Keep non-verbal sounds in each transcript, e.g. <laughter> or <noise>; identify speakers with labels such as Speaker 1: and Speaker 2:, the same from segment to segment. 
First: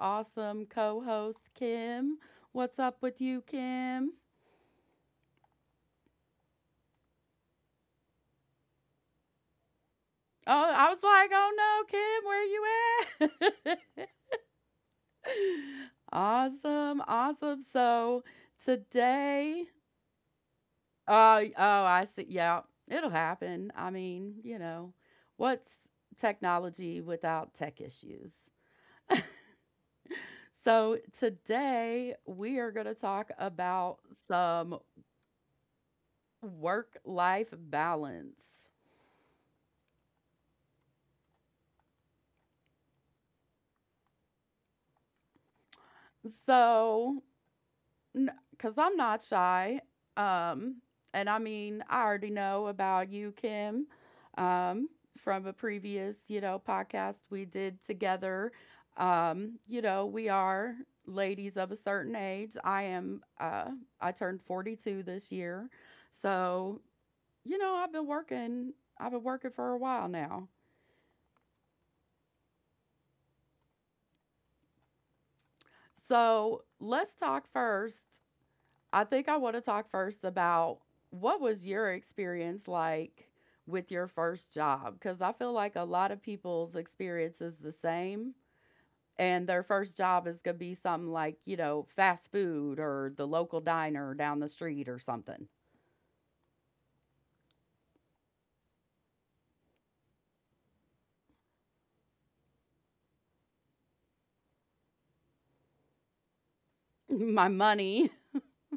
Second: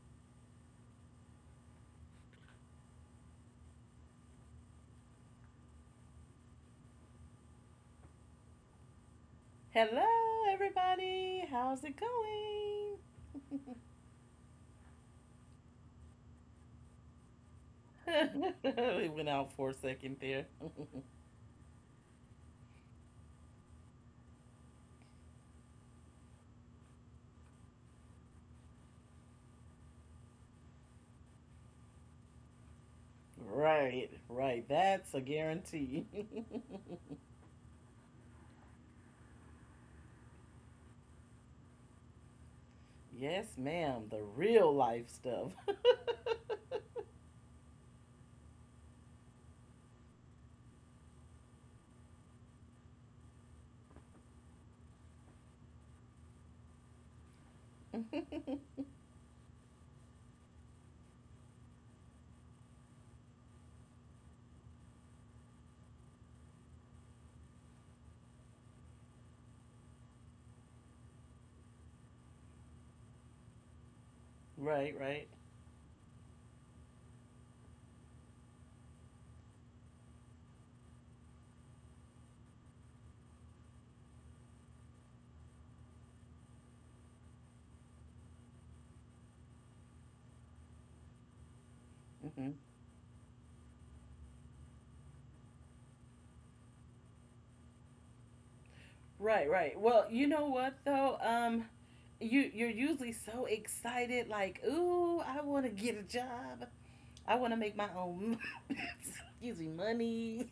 Speaker 1: awesome co host, Kim. What's up with you, Kim?
Speaker 2: Hello,
Speaker 1: Oh, I was like,
Speaker 2: everybody. How's it going?
Speaker 1: oh no, Kim, where you at? <laughs> Awesome. Awesome. So
Speaker 2: <laughs> We went out for a
Speaker 1: today,
Speaker 2: second there. <laughs>
Speaker 1: oh, oh, I see. Yeah, it'll happen. What's technology without tech issues? So, today we are going to talk
Speaker 2: Right,
Speaker 1: about
Speaker 2: right. That's a
Speaker 1: some
Speaker 2: guarantee. <laughs>
Speaker 1: work life balance.
Speaker 2: Yes, ma'am. The real life stuff. <laughs>
Speaker 1: So, because I'm not shy, um, and I already know about you, Kim, um, from a previous, podcast we did together. We are ladies of a certain age. I am, I turned 42 this year. So, you know, I've been working. I've been working for a while now.
Speaker 2: Right, right.
Speaker 1: So let's talk first. I want to talk first about what was your experience like with your first job? Because I feel like a lot of people's experience is the same. And their first job is going to be
Speaker 2: Hmm.
Speaker 1: something like, you know, fast food or the local diner down the street or something.
Speaker 2: Right, right. Well, you know what though? You're usually so excited, like, ooh, I want to get a job. I want to make my own, <laughs>
Speaker 1: <laughs> My
Speaker 2: excuse me,
Speaker 1: money.
Speaker 2: money.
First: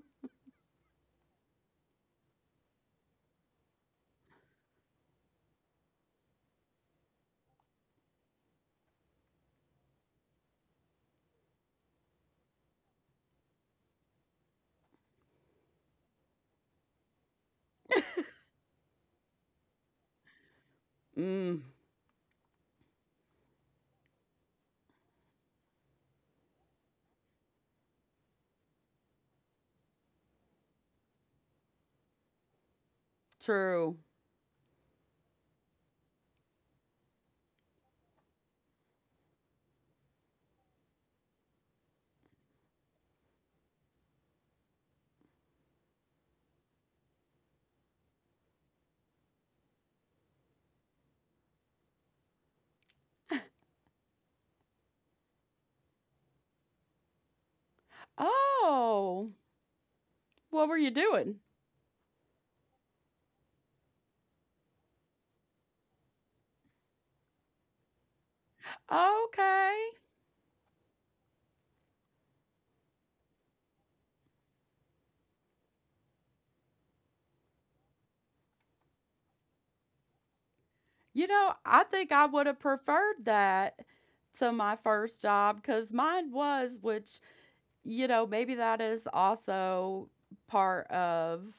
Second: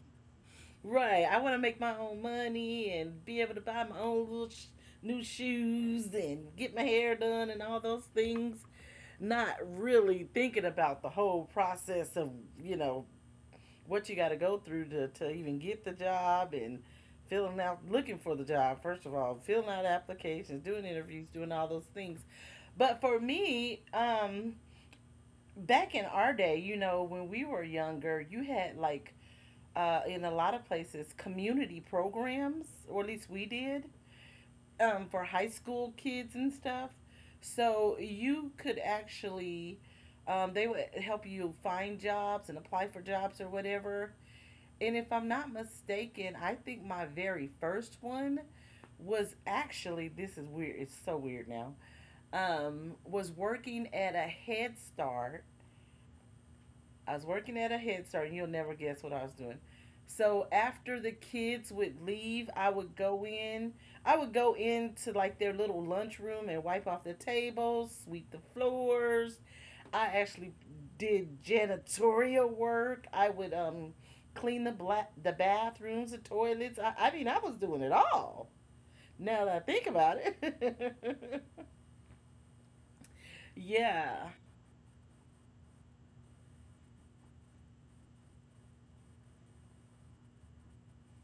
Speaker 2: Right. I want to make my own money and be able to buy my own little new shoes and get my hair done and all those things. Not really thinking about the whole process of, you know, what you got to go through to even get the job and filling out, looking for the job, first of all, filling out applications, doing interviews, doing
Speaker 1: Mm,
Speaker 2: all those things. But for me, back in our day, you know, when we were younger, you had like in a lot of places community programs, or at least we
Speaker 1: true.
Speaker 2: did, for high school kids and stuff. So you could actually, they would help you find jobs and apply for jobs or whatever. And if I'm not mistaken, I think my very first one was actually, this is weird. It's so weird now. Was working at a Head Start I was working at a Head Start, and you'll
Speaker 1: Oh,
Speaker 2: never guess what I was doing.
Speaker 1: what were you
Speaker 2: So
Speaker 1: doing?
Speaker 2: after the kids would leave, I would go in. I would go into like their little lunchroom and wipe off the tables, sweep the
Speaker 1: Okay.
Speaker 2: floors. I actually did janitorial work. I would clean the bathrooms, the toilets. I mean, I was doing it all. Now that I think about
Speaker 1: You know,
Speaker 2: it,
Speaker 1: I think I would have preferred that
Speaker 2: <laughs>
Speaker 1: to
Speaker 2: yeah.
Speaker 1: my first job because mine was, which, you know, maybe that is also part of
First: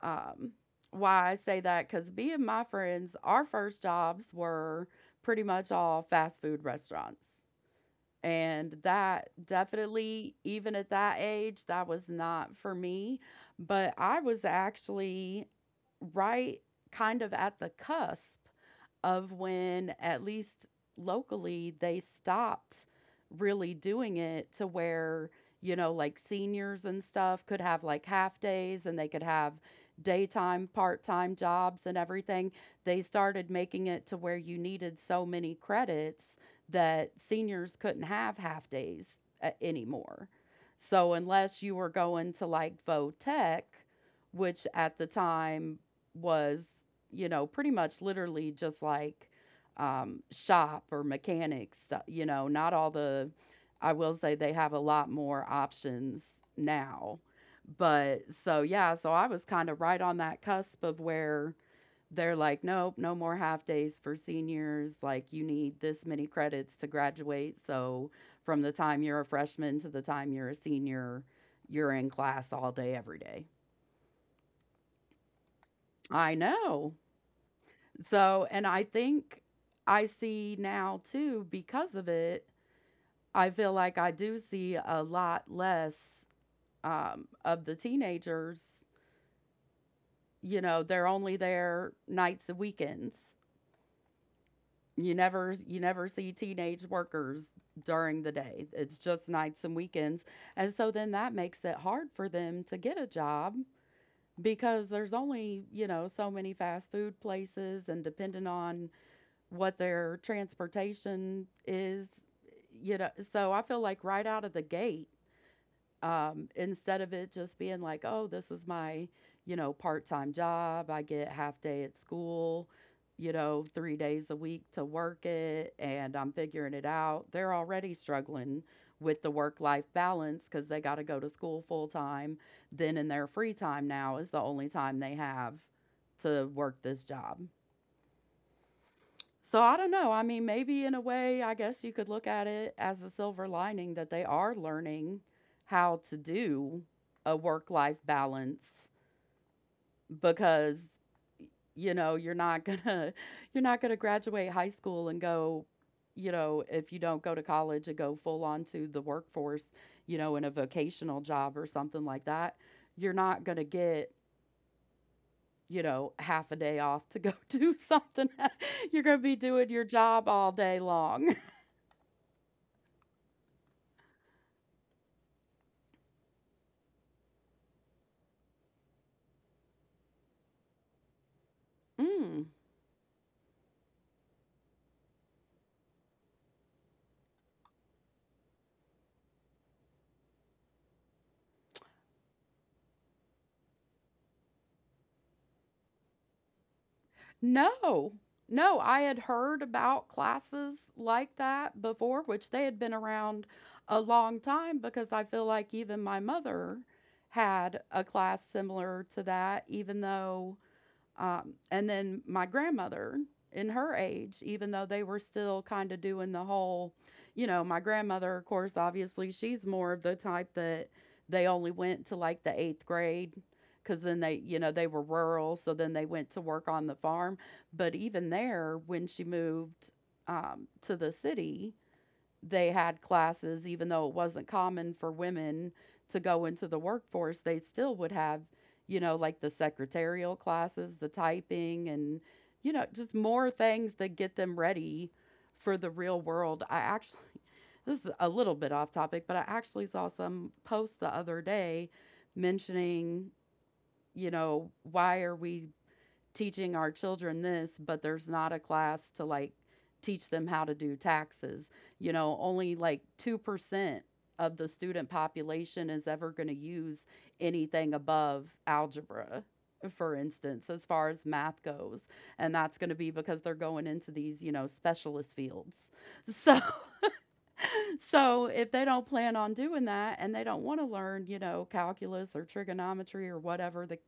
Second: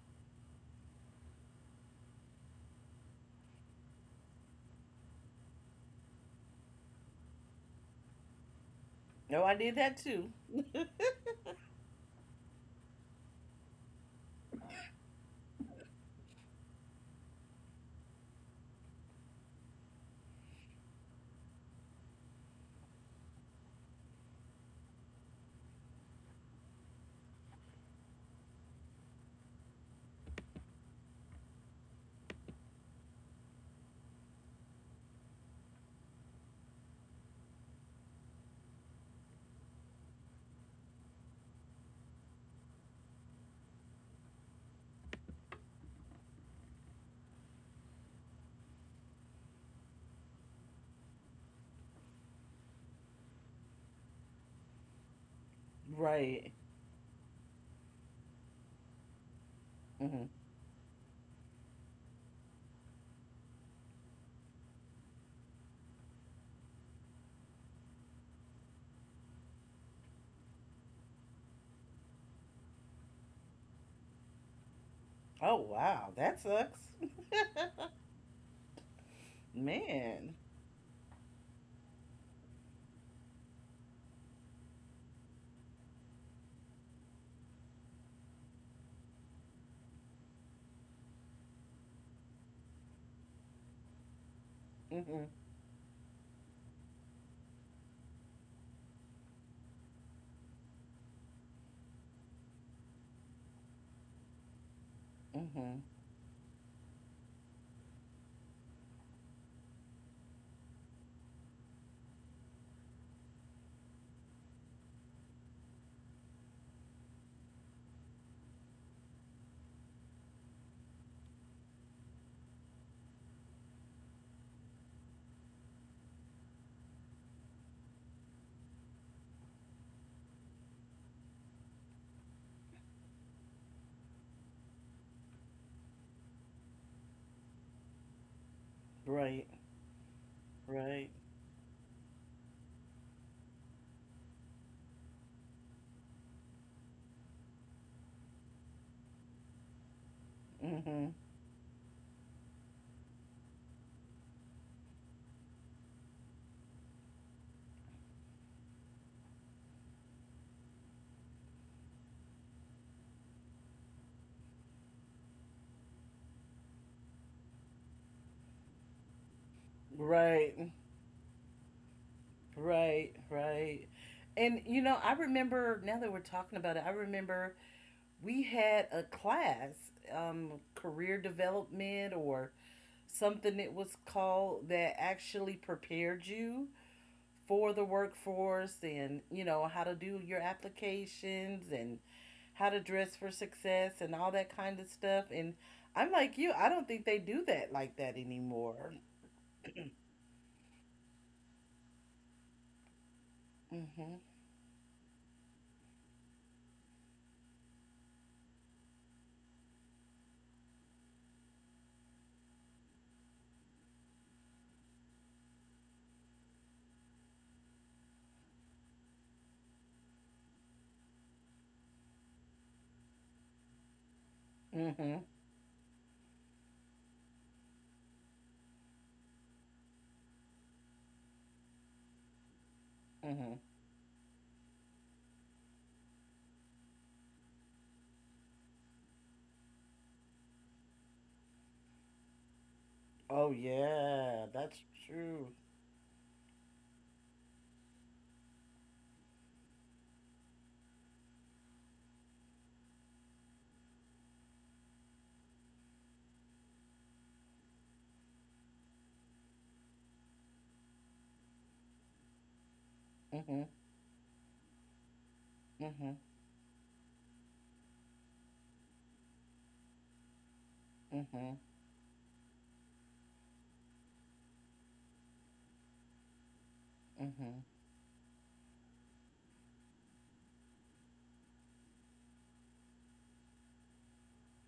Speaker 1: um, why I say that because me and my friends, our first jobs were pretty much all fast food restaurants. And that
Speaker 2: No, I did that too.
Speaker 1: definitely, even at that age, that was not for me. But I was actually right kind of at the cusp of when, at least locally, they stopped really doing it to where, you know, like seniors and stuff could have like half days and they could have daytime, part time jobs and everything. They started making it to where you needed so many credits that seniors couldn't have half days anymore. So unless you were going to like Votech, which at the time was, you know, pretty much literally just like shop or mechanic stuff, you know, not all the, I will say they have a lot more
Speaker 2: <laughs>
Speaker 1: options
Speaker 2: Right.
Speaker 1: now. But so, yeah, so I was kind of right
Speaker 2: Hmm.
Speaker 1: on that cusp of where they're like, nope, no more half days for seniors. Like, you need this many credits to graduate. So, from the time you're a freshman to the time you're a senior, you're in class all day, every day.
Speaker 2: Oh wow, that
Speaker 1: I
Speaker 2: sucks.
Speaker 1: know.
Speaker 2: <laughs>
Speaker 1: So, and I think
Speaker 2: Man.
Speaker 1: I see now too, because of it, I feel like I do see a lot less of the teenagers. You know, they're only there nights and weekends.
Speaker 2: Mhm.
Speaker 1: You never see teenage workers during the day. It's just nights and weekends. And so then that makes it hard for them to get a job because there's
Speaker 2: Mhm.
Speaker 1: only, you know, so many fast food places and depending on what their transportation is, you know. So I feel like right out of the gate, instead of it just being like, oh, this is my, you know, part time job, I get half day at school, you know, 3 days a week to work it, and I'm figuring it out. They're already struggling with the work life balance because they got to go to school full time. Then in their free time now is the only time they have to work this job.
Speaker 2: Right.
Speaker 1: So I don't know. I mean,
Speaker 2: Right.
Speaker 1: maybe in a way, I guess you could look at it as a silver lining that they are learning how to do a work life balance
Speaker 2: Mhm.
Speaker 1: because you know, you're not going to <laughs> you're not going to graduate high school and go, you know, if you don't go to college and go full on to the workforce, you know, in a vocational job or something like that, you're not going to get, you know, half a day off to go <laughs> do something. <laughs> You're going to be doing your
Speaker 2: Right.
Speaker 1: job all day long.
Speaker 2: Right. Right. And you know, I remember now that we're talking about it, I remember we had a class, career development or
Speaker 1: Mm.
Speaker 2: something it was called, that actually prepared you for the workforce and, you know, how to do your applications and how to dress for success and all that kind of stuff. And I'm like you, I don't think they do that like that
Speaker 1: No,
Speaker 2: anymore.
Speaker 1: no, I had heard about classes like that before, which they had been
Speaker 2: Mhm.
Speaker 1: around a long time because I feel like even my mother had a class similar to that, even though. And then my grandmother, in her age, even though they were still kind of doing the whole, you know, my grandmother, of course, obviously, she's more of the type that they only went to like the eighth grade because then they,
Speaker 2: Mhm.
Speaker 1: you know, they were rural. So then they went to work on the farm. But even there, when she moved to the city, they
Speaker 2: Mhm.
Speaker 1: had classes, even though it wasn't common for women to go into the workforce, they still would have, you know, like the secretarial classes, the typing, and, you
Speaker 2: Oh
Speaker 1: know, just more
Speaker 2: yeah,
Speaker 1: things
Speaker 2: that's
Speaker 1: that get them
Speaker 2: true.
Speaker 1: ready for the real world. I actually, <laughs> this is a little bit off topic, but I actually saw some post the other day mentioning, you know, why are we teaching our children this, but there's not a class to like teach them how to do taxes. You know, only
Speaker 2: Mhm.
Speaker 1: like 2% of the student
Speaker 2: Mhm.
Speaker 1: population is ever going to use anything above algebra for instance, as
Speaker 2: Mhm.
Speaker 1: far as math goes. And that's going to be because they're going into these, you know, specialist fields. So <laughs>
Speaker 2: Mhm.
Speaker 1: <laughs> so if they don't plan on doing that and they don't want to learn, you know, calculus or trigonometry or whatever the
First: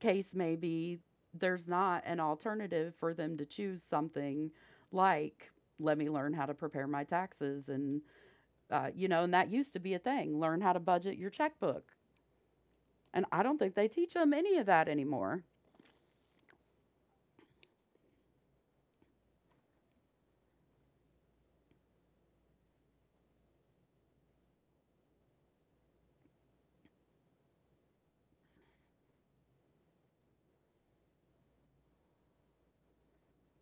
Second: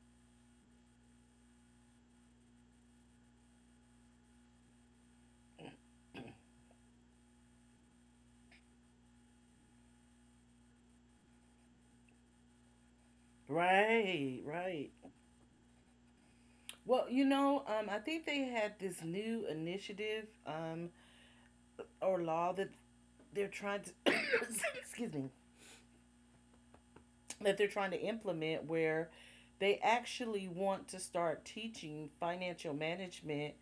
Speaker 1: case may be, there's not an alternative for them to choose something like let me learn how to prepare my taxes and you know, and that used to be a thing, learn how to budget your checkbook. And I don't think they teach them
Speaker 2: Right,
Speaker 1: any of that
Speaker 2: right.
Speaker 1: anymore.
Speaker 2: Well, you know, I think they had this new initiative, or law that they're trying to, <coughs> excuse me, that they're trying to implement where they actually want to start teaching financial management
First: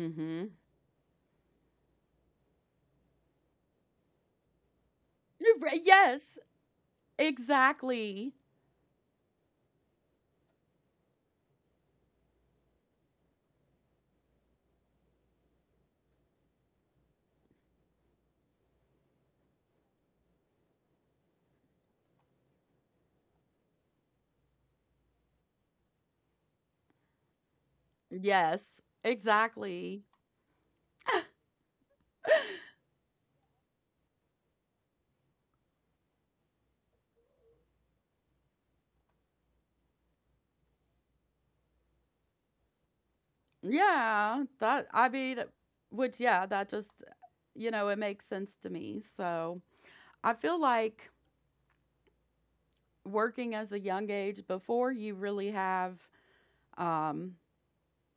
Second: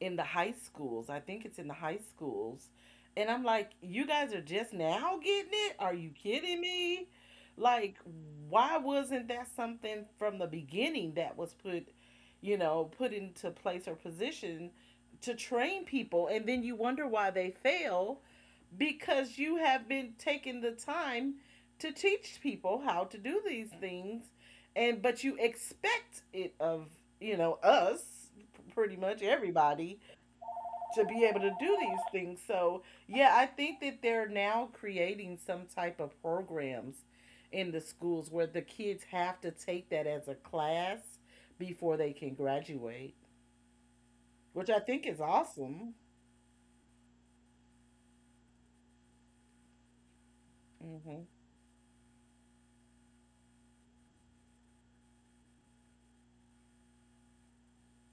Speaker 2: in the high schools. I think it's in the high schools. And I'm like, you guys are just now getting it? Are you
Speaker 1: Yes,
Speaker 2: kidding me? Like,
Speaker 1: exactly.
Speaker 2: why wasn't that something from the beginning that was put, you know, put into place or position to train people? And then you wonder why they fail, because you have been taking the time to teach people how to do these things, and but you expect it of, you know, us,
Speaker 1: Yes,
Speaker 2: pretty much
Speaker 1: exactly.
Speaker 2: everybody, to be able to do these things. So yeah, I think that they're now creating some type of programs in the schools where the kids have to take that as a class before they can graduate,
Speaker 1: Yeah,
Speaker 2: which I
Speaker 1: that
Speaker 2: think
Speaker 1: I
Speaker 2: is
Speaker 1: mean,
Speaker 2: awesome.
Speaker 1: which yeah, that just, you know, it makes sense to me. So I feel like
Speaker 2: Mhm.
Speaker 1: working as a young age before you really have, um,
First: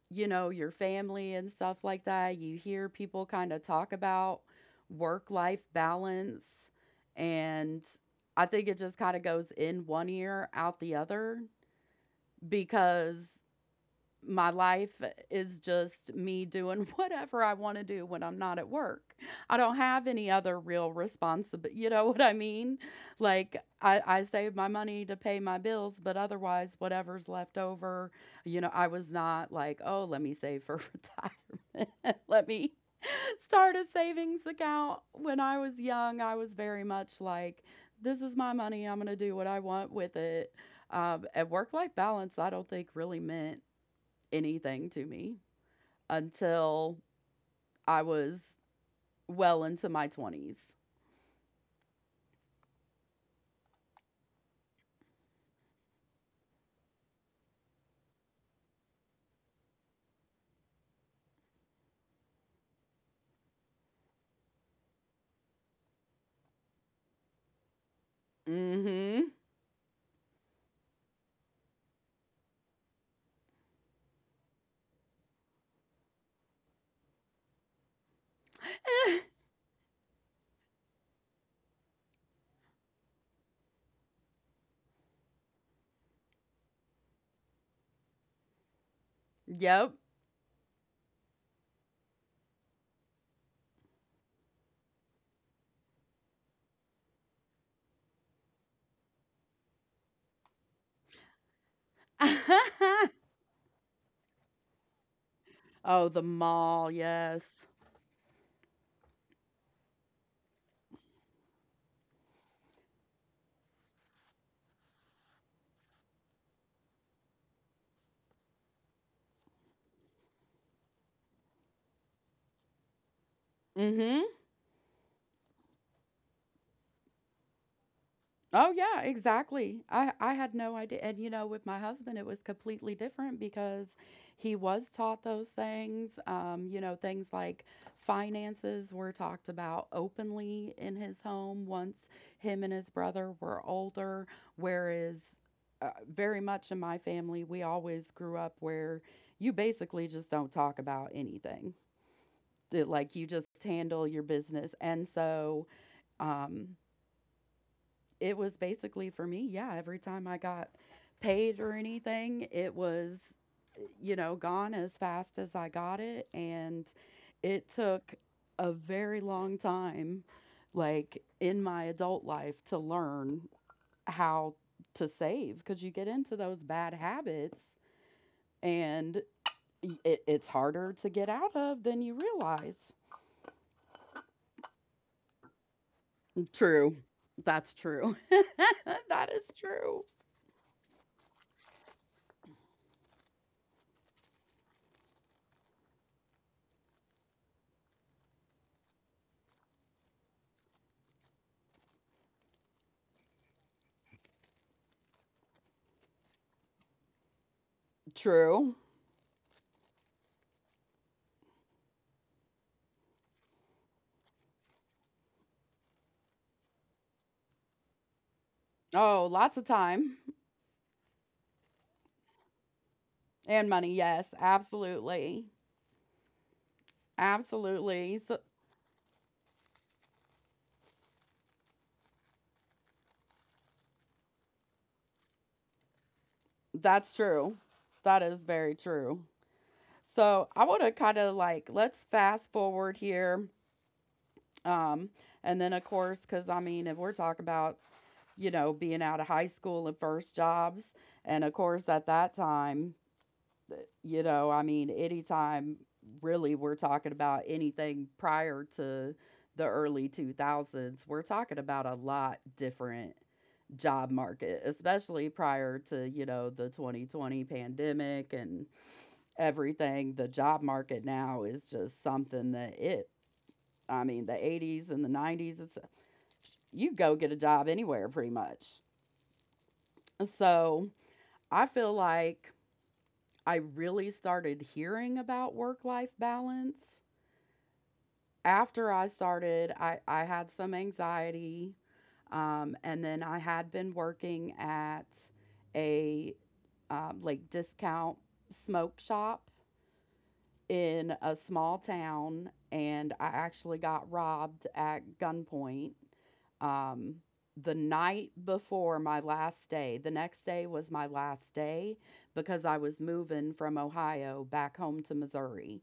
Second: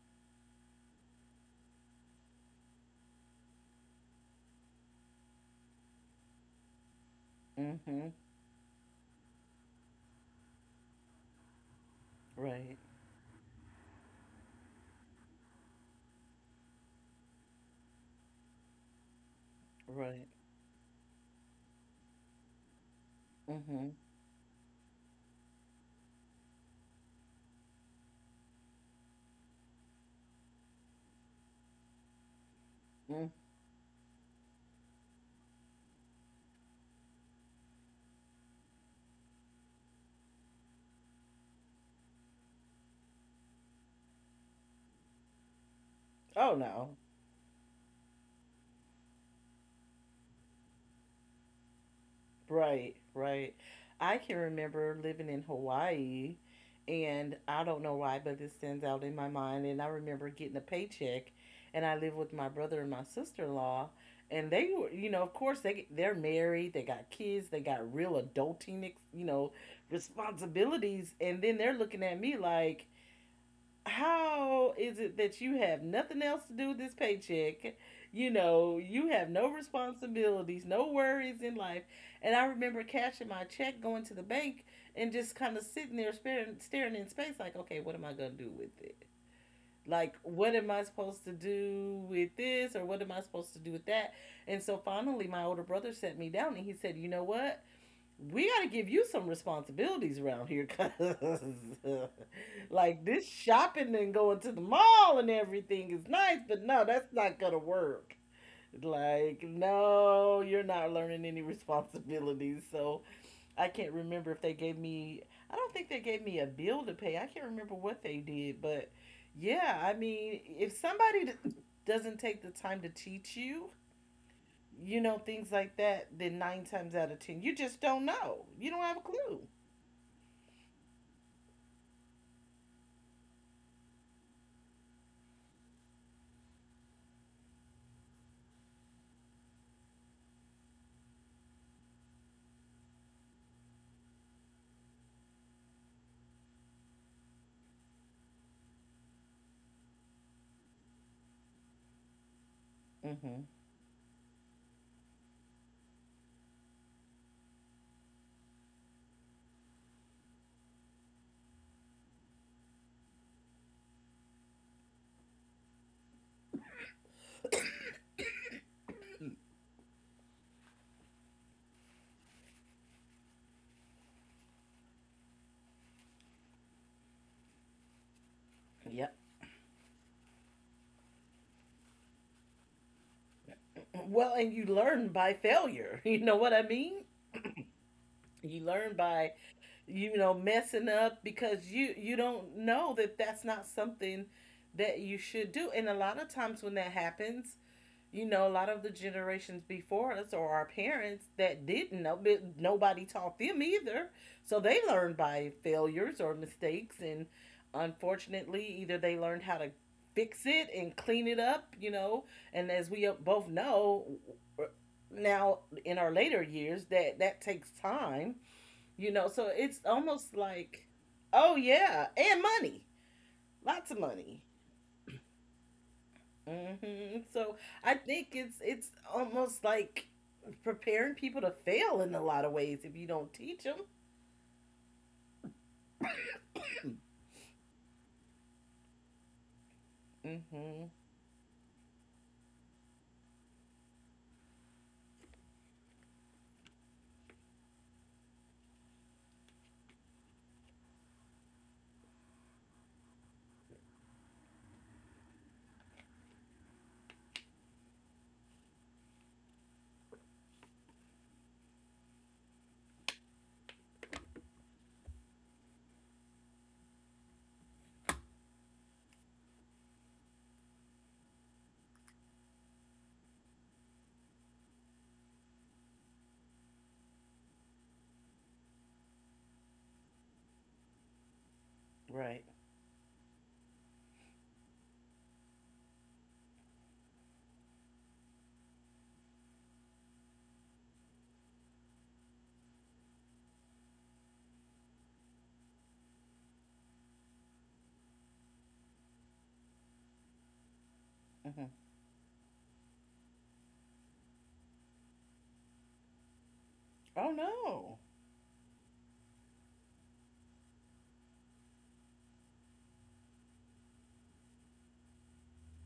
Speaker 1: you know, your family and stuff like that, you hear people kind of talk about work life balance. And
Speaker 2: Mhm.
Speaker 1: I think it just kind of goes in one ear, out the other,
Speaker 2: Right.
Speaker 1: because my life is just me doing <laughs> whatever I want to do when I'm not at work. I don't have any
Speaker 2: Right.
Speaker 1: other real responsibility. You know what I mean? Like,
Speaker 2: Mhm.
Speaker 1: I save my money to pay my bills, but otherwise, whatever's left over, you know, I was not like, oh, let me save for <laughs> retirement. <laughs> Let me start a savings account. When I was young, I was very much like, this is my money. I'm going to do what I want with it. And work life balance, I don't think really meant anything to me
Speaker 2: Oh
Speaker 1: until
Speaker 2: no.
Speaker 1: I was well into my 20s.
Speaker 2: Right, right. I can remember living in Hawaii, and I don't know why, but this stands out in my mind, and I remember getting a paycheck, and I lived with my brother and my sister in law, and they were, you know, of course they're married, they got kids, they got real
Speaker 1: Mm
Speaker 2: adulting,
Speaker 1: hmm.
Speaker 2: you know, responsibilities, and then they're looking at me like, how is it that you have nothing else to do with this paycheck? You know, you have no responsibilities, no worries in life. And I remember cashing my check, going to the bank, and just kind of sitting there staring, staring in space, like, okay, what am I going to do with it?
Speaker 1: <laughs> Yep.
Speaker 2: Like, what am I supposed to do with this, or what am I supposed to do with that? And so finally, my older brother sat me down and he said, you know what? We got to give you some responsibilities around here, because <laughs> like,
Speaker 1: <laughs>
Speaker 2: this shopping and going to the mall and everything is
Speaker 1: Oh,
Speaker 2: nice,
Speaker 1: the
Speaker 2: but no,
Speaker 1: mall,
Speaker 2: that's not gonna
Speaker 1: yes.
Speaker 2: work. Like, no, you're not learning any responsibilities. So I can't remember if they gave me, I don't think they gave me a bill to pay, I can't remember what they did. But yeah, I mean, if somebody doesn't take the time to teach you,
Speaker 1: Mm hmm.
Speaker 2: you know, things like that, then nine times out of ten, you just don't know. You don't
Speaker 1: Oh
Speaker 2: have a
Speaker 1: yeah,
Speaker 2: clue.
Speaker 1: exactly. I had no idea. And you know, with my husband it was completely different because he was taught those things. You know, things like finances were talked about openly in his home once him and his brother were older, whereas very much in my family we always grew up where you basically just don't talk about anything. Like you
Speaker 2: Mm-hmm.
Speaker 1: just handle your business. And so um it was basically for me, yeah, every time I got paid or anything, it was, you know, gone as fast as I got it. And it took a very long time, like in my adult life, to learn how to save because you get into those bad habits
Speaker 2: Yep.
Speaker 1: and it's harder to get out of than you realize.
Speaker 2: Well, and you learn by failure. <laughs> You know what I
Speaker 1: True.
Speaker 2: mean?
Speaker 1: That's true.
Speaker 2: You learn
Speaker 1: <laughs> That
Speaker 2: by,
Speaker 1: is true.
Speaker 2: you know, messing up, because you don't know that that's not something that you should do. And a lot of times when that happens, you know, a lot of the generations before us, or our parents that didn't know, but nobody taught them either. So they learned by failures or mistakes. And unfortunately,
Speaker 1: True.
Speaker 2: either they learned how to fix it and clean it up, you know. And as we both know, now in our later years, that that takes time, you
Speaker 1: Oh,
Speaker 2: know. So
Speaker 1: lots of
Speaker 2: it's
Speaker 1: time
Speaker 2: almost like, oh, yeah, and money,
Speaker 1: and money.
Speaker 2: lots of
Speaker 1: Yes,
Speaker 2: money.
Speaker 1: absolutely.
Speaker 2: So I
Speaker 1: Absolutely.
Speaker 2: think
Speaker 1: So,
Speaker 2: it's almost like preparing people to fail in a lot of ways if you don't teach them.
Speaker 1: that's true. That is very true. So I want to
Speaker 2: Hmm.
Speaker 1: kind of like let's fast forward here. Um, and then of course, because I mean, if we're talking about, you know, being out of high school and first jobs, and of course at that time, uh, you know, I mean, anytime really we're talking about anything prior to the early 2000s, we're talking about a lot different job market, especially prior to, you know, the 2020 pandemic and everything. The job market now is just something that it, I mean, the 80s and the 90s, it's you go get a job anywhere pretty much. So, I feel
Speaker 2: Right.
Speaker 1: like I really started hearing about work life balance after I started. I had some anxiety. And then I had been working at a like discount smoke shop in a
Speaker 2: Hmm.
Speaker 1: small town, and I actually got robbed at gunpoint. Um,
Speaker 2: Oh
Speaker 1: the
Speaker 2: no.
Speaker 1: night before my last day, the next day was my last day because I was moving from Ohio back home to Missouri.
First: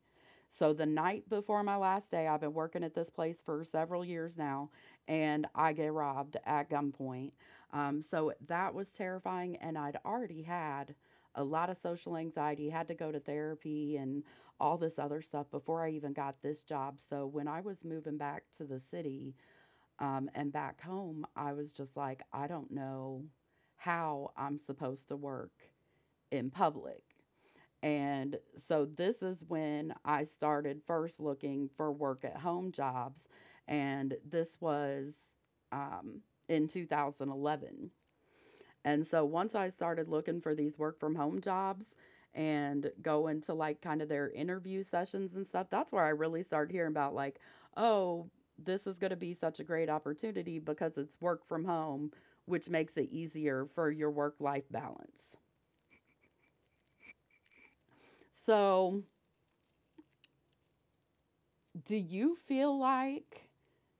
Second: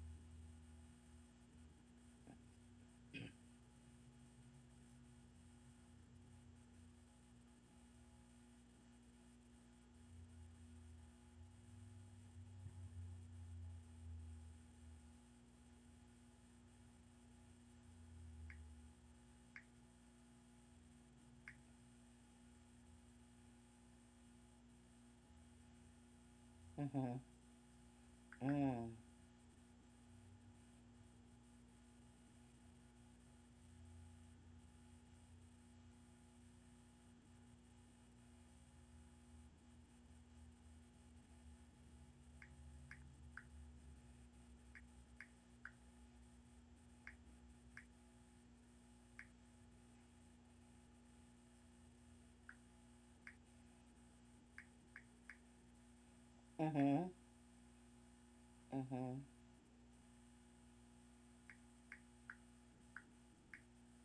Speaker 1: So the night before my last day, I've been working at this place for several years now, and I get robbed at gunpoint. So that was terrifying, and I'd already had a lot of social anxiety, had to go to therapy and all this other stuff before I even got this job. So when I was moving back to the city and back home, I was just like, I don't know how I'm supposed to work in public.
Speaker 2: Hmm.
Speaker 1: And
Speaker 2: Mm-hmm.
Speaker 1: so this is when I started first looking for work at home jobs. And this was um, in 2011. And so once I started looking for these work from home jobs and going to like kind of their interview sessions and stuff, that's where I really started hearing about like, oh, this is going to be such a great opportunity because it's work from home, which makes it easier for your work life balance. So,
Speaker 2: Mm-hmm.
Speaker 1: do you feel like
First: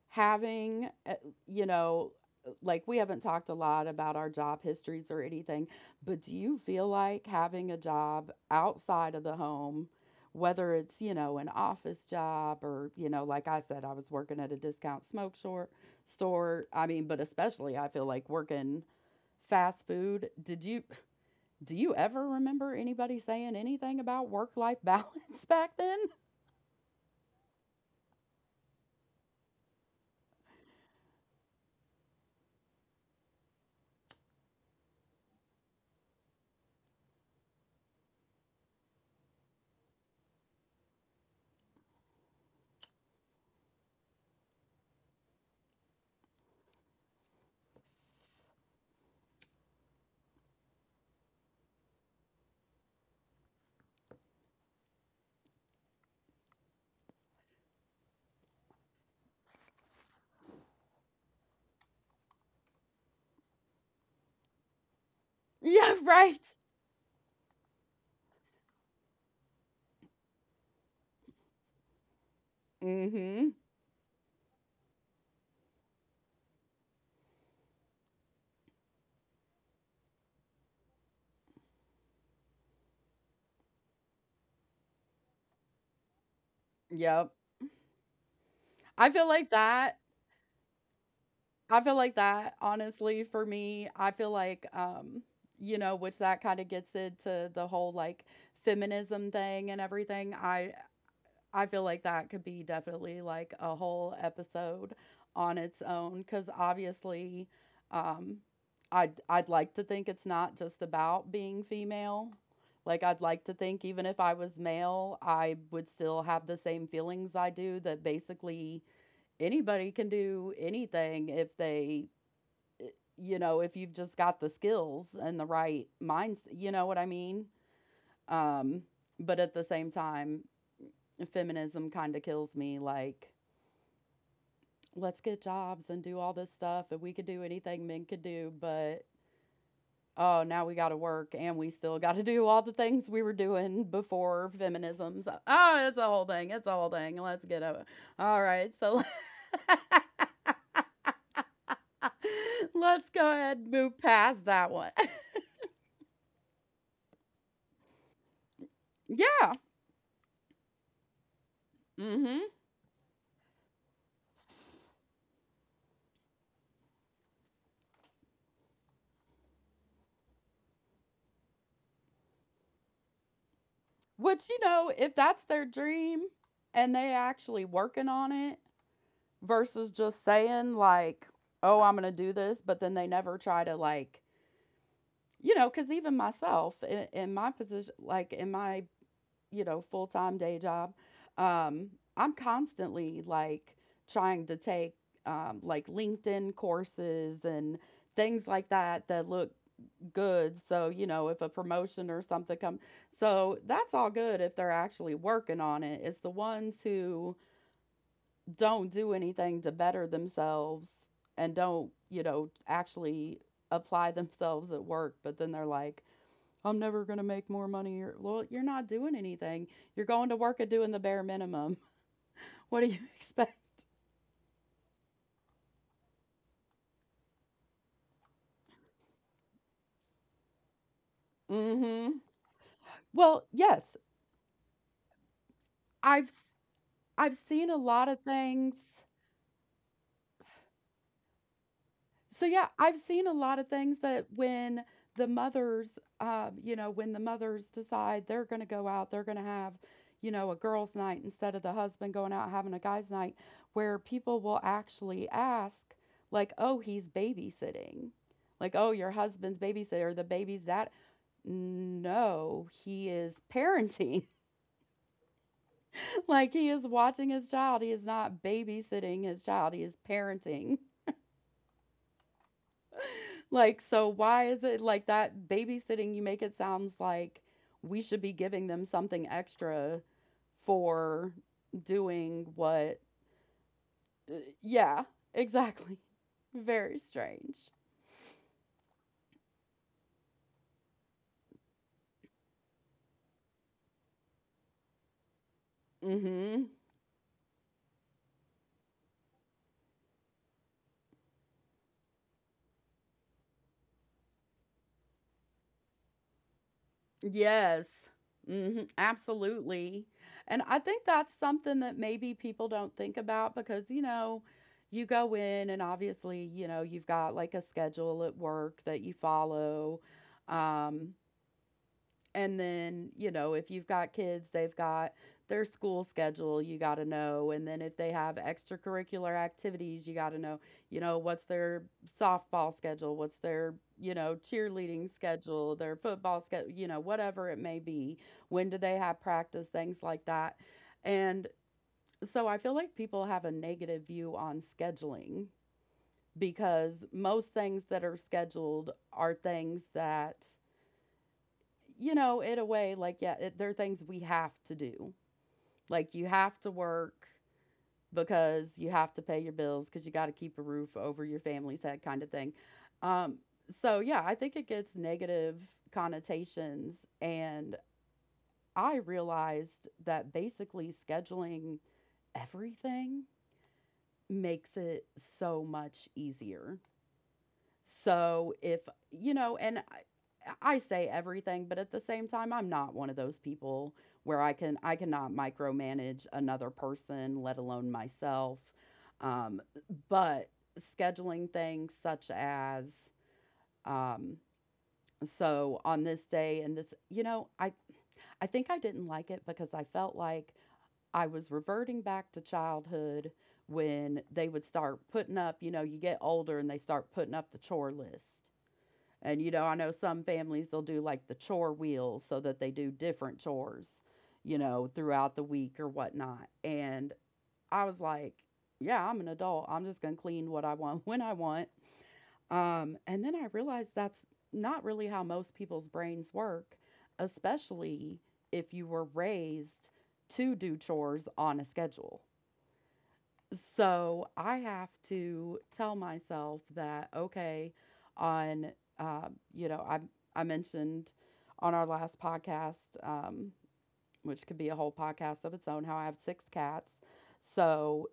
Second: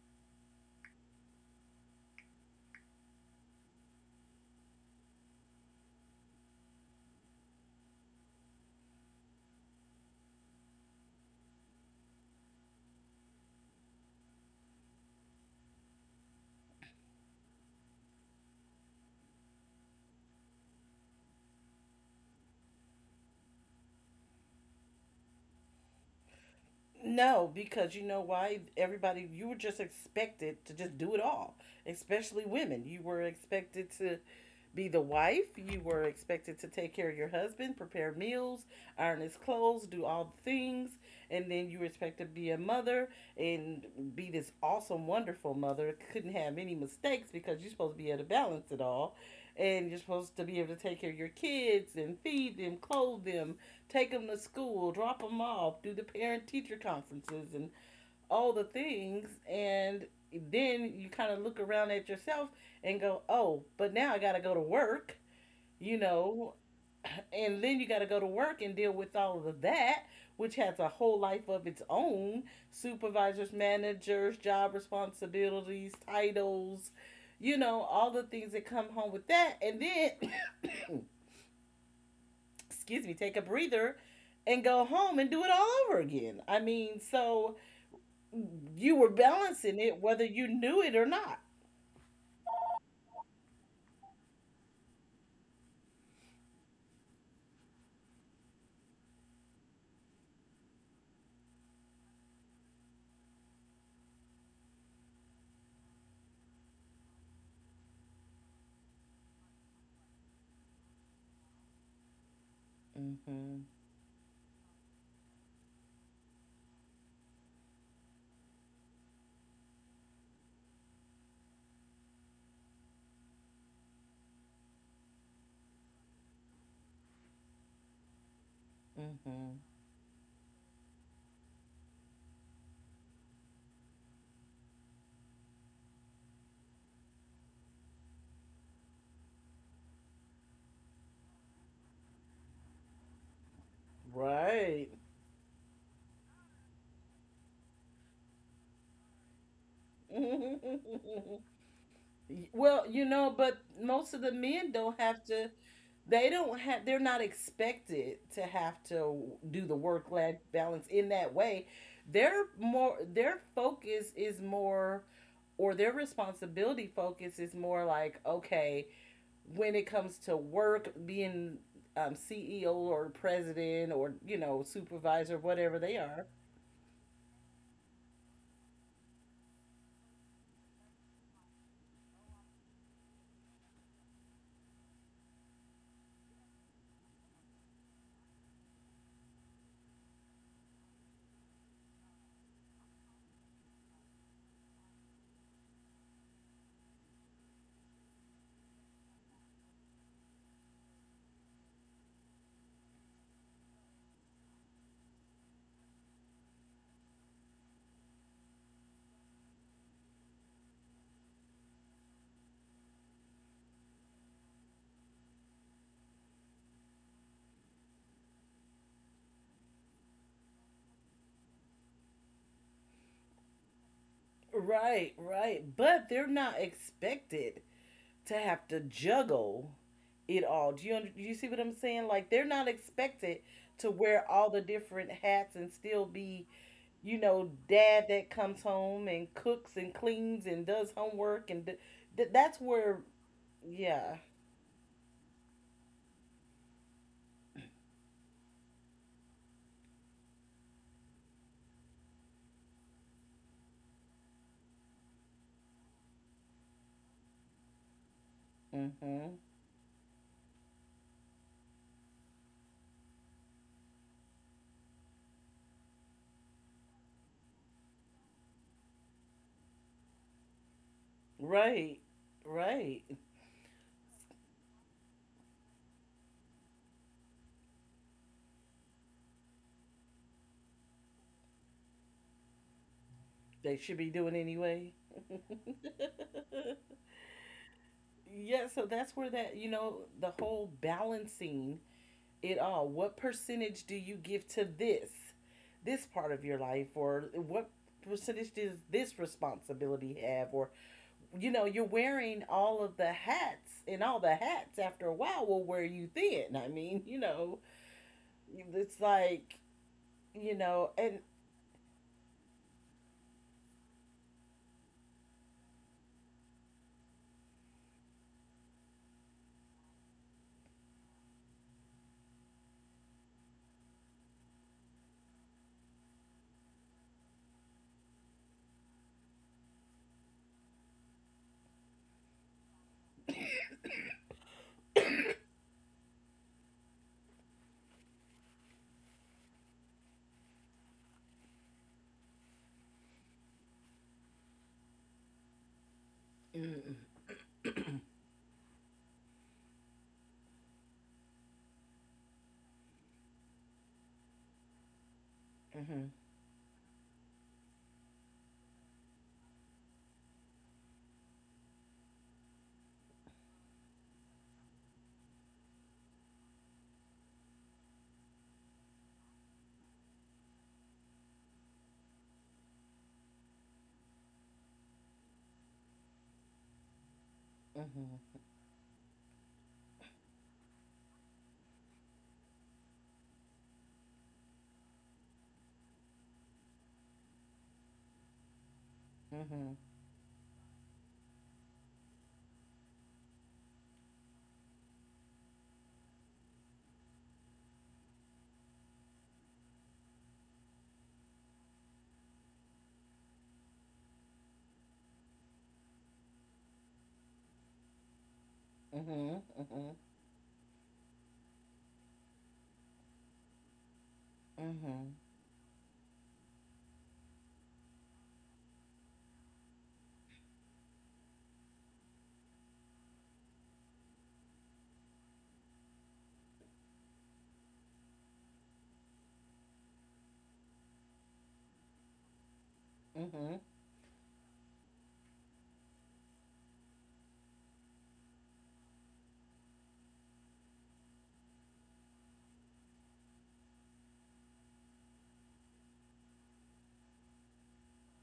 Speaker 1: having, you know, like we haven't talked a lot about our job histories or anything, but do you feel like having a job outside of the home, whether it's, you know, an office job or, you know, like I said, I was working at a discount smoke short store. I mean, but especially I feel like working fast food. Did you Do you ever remember anybody saying anything about work-life balance <laughs> back then?
Speaker 2: No, because you know why? Everybody, you were just expected to just do it all, especially women. You were expected to be the wife, you were expected to take care of your husband, prepare meals, iron his clothes, do all the things, and then you were expected to be a mother, and be this awesome, wonderful mother. Couldn't have any mistakes because you're supposed to be able to balance it all. And you're supposed to be able to take care of your kids and feed them, clothe them, take them to school, drop them off, do the parent teacher conferences and all the things. And then you kind of look around at yourself and go, oh, but now I got to go to work,
Speaker 1: Yeah,
Speaker 2: you
Speaker 1: right.
Speaker 2: know, and then you got to go to work and deal with all of that, which has a whole life of its own, supervisors,
Speaker 1: Mhm.
Speaker 2: managers, job responsibilities, titles. You know, all the things that come home with that. And then, excuse me, take a breather and go home and do it all over again. I
Speaker 1: Yep.
Speaker 2: mean, so
Speaker 1: I feel
Speaker 2: you were
Speaker 1: like that
Speaker 2: balancing it whether you knew it or not.
Speaker 1: I feel like that, honestly, for me, I feel like, you know, which that kind of gets into the whole like feminism thing and everything. I feel like that could be definitely like a whole episode on its own because obviously, um, I'd like to think it's not just about being female. Like I'd like to think
Speaker 2: Mm-hmm.
Speaker 1: even if I was male, I would still have the same feelings I do that basically anybody can do anything if they you know, if you've just got the skills and the right minds, you know what I mean? Um, but at the
Speaker 2: Mm-hmm.
Speaker 1: same time, feminism kind of kills me like, let's get jobs and do all this stuff and we could do anything men could do, but oh, now we got to work and we still got to do all the things we were doing before
Speaker 2: Right.
Speaker 1: feminism. So, oh, it's a whole thing. It's a whole thing. Let's get over. All right. So
Speaker 2: <laughs>
Speaker 1: <laughs>
Speaker 2: Well,
Speaker 1: let's
Speaker 2: you
Speaker 1: go
Speaker 2: know,
Speaker 1: ahead
Speaker 2: but
Speaker 1: and move
Speaker 2: most of the
Speaker 1: past that
Speaker 2: men
Speaker 1: one.
Speaker 2: don't have to they don't have they're not expected to have
Speaker 1: <laughs>
Speaker 2: to
Speaker 1: yeah.
Speaker 2: do the work life balance in that way.
Speaker 1: Mm
Speaker 2: their
Speaker 1: hmm.
Speaker 2: their focus is more, or their responsibility focus is more like, okay, when it comes to work, being CEO or president or, you
Speaker 1: Which, you
Speaker 2: know,
Speaker 1: know, if
Speaker 2: supervisor,
Speaker 1: that's their
Speaker 2: whatever they are.
Speaker 1: dream and they actually working on it versus just saying like, "Oh, I'm going to do this," but then they never try to like, you know, cuz even myself in my position like in my, you know, full-time day job, um I'm constantly like trying to take like LinkedIn courses and things like that that look good. So, you know, if a promotion or something come, so that's all good if they're actually working on it. It's the ones who don't do anything to better themselves and don't, you know, actually apply <laughs> themselves at work, but then they're like, I'm never going to make more money. Well, you're not doing anything. You're going to work at doing the bare minimum. <laughs> What do you <laughs> expect?
Speaker 2: Right, right. But they're not expected to have to juggle it all. Do you, do you see what I'm saying?
Speaker 1: Mm-hmm.
Speaker 2: Like, they're not expected
Speaker 1: Well,
Speaker 2: to
Speaker 1: yes,
Speaker 2: wear all the different hats and still
Speaker 1: I've
Speaker 2: be, you
Speaker 1: I've
Speaker 2: know,
Speaker 1: seen a
Speaker 2: dad
Speaker 1: lot of
Speaker 2: that comes
Speaker 1: things.
Speaker 2: home and cooks and cleans and does homework. And
Speaker 1: So,
Speaker 2: that's
Speaker 1: yeah,
Speaker 2: where,
Speaker 1: I've seen a lot of things
Speaker 2: yeah.
Speaker 1: that when the mothers, you know, when the mothers decide they're going to go out, they're going to have, you know, a girls' night instead of the husband going out having a guys' night, where people will actually ask, like, oh, he's babysitting. Like, oh, your
Speaker 2: Hmm.
Speaker 1: husband's babysitter, or the baby's dad. No, he is parenting. <laughs> Like, he is watching his child. He is not babysitting his child, he is parenting.
Speaker 2: Right, right.
Speaker 1: Like, so why is it like that babysitting you make it sounds like we should be giving them something extra for doing what
Speaker 2: They should be doing
Speaker 1: uh,
Speaker 2: anyway.
Speaker 1: yeah, exactly. Very
Speaker 2: <laughs>
Speaker 1: strange.
Speaker 2: Yeah, so that's where that, you know, the whole balancing it all. What percentage do you give to this, part of your
Speaker 1: Mhm.
Speaker 2: life, or what percentage does this responsibility have? Or, you know, you're wearing all of the hats, and all the hats after a while will wear you thin. I mean, you know,
Speaker 1: Yes. Mhm.
Speaker 2: it's like,
Speaker 1: Absolutely.
Speaker 2: you
Speaker 1: And I
Speaker 2: know,
Speaker 1: think
Speaker 2: and.
Speaker 1: that's something that maybe people don't think about because, you know, you go in and obviously, you know, you've got like a schedule at work that you follow. Um And then, you know, if you've got kids, they've got their school schedule, you got to know. And then if they have extracurricular activities, you got to know, you know, what's their softball schedule, what's their, you know, cheerleading schedule, their football schedule, you know, whatever it may be. When do they have practice, things like that. And so I feel like people have a negative view on scheduling
Speaker 2: Mm-hmm,
Speaker 1: because most things that are scheduled are things that you know, in a way, like, yeah, it, there are things we have to do. Like, you have to work because you have to pay your bills because you got to keep a roof over your family's head, kind of thing. Um, so, yeah, I think it gets negative connotations. And I realized that basically scheduling everything makes it so much easier.
Speaker 2: mm-hmm,
Speaker 1: So if, you know, and I say everything, but at the same time, I'm not one of those people where I cannot micromanage another person, let alone myself. Um,
Speaker 2: mm-hmm,
Speaker 1: but scheduling things such as um, so on this day and this, you know, I think I didn't like it because I felt like I was reverting back to childhood when they would start putting up, you know, you get older and they start putting up the chore list.
Speaker 2: mm-hmm,
Speaker 1: And you know, I
Speaker 2: mm-hmm,
Speaker 1: know some families they'll do like the chore wheels so that they do different chores, you know,
Speaker 2: mm-hmm.
Speaker 1: throughout the week or whatnot. And I was like, yeah, I'm an adult. I'm just going to clean what I want <laughs> when I want. And then I realized that's not really how most people's brains work, especially if you were raised to do chores on a schedule.
Speaker 2: Mm-hmm.
Speaker 1: So I have to tell myself that okay, on you know I mentioned on our last podcast, um, which could be a whole podcast of its own, how I have six cats. So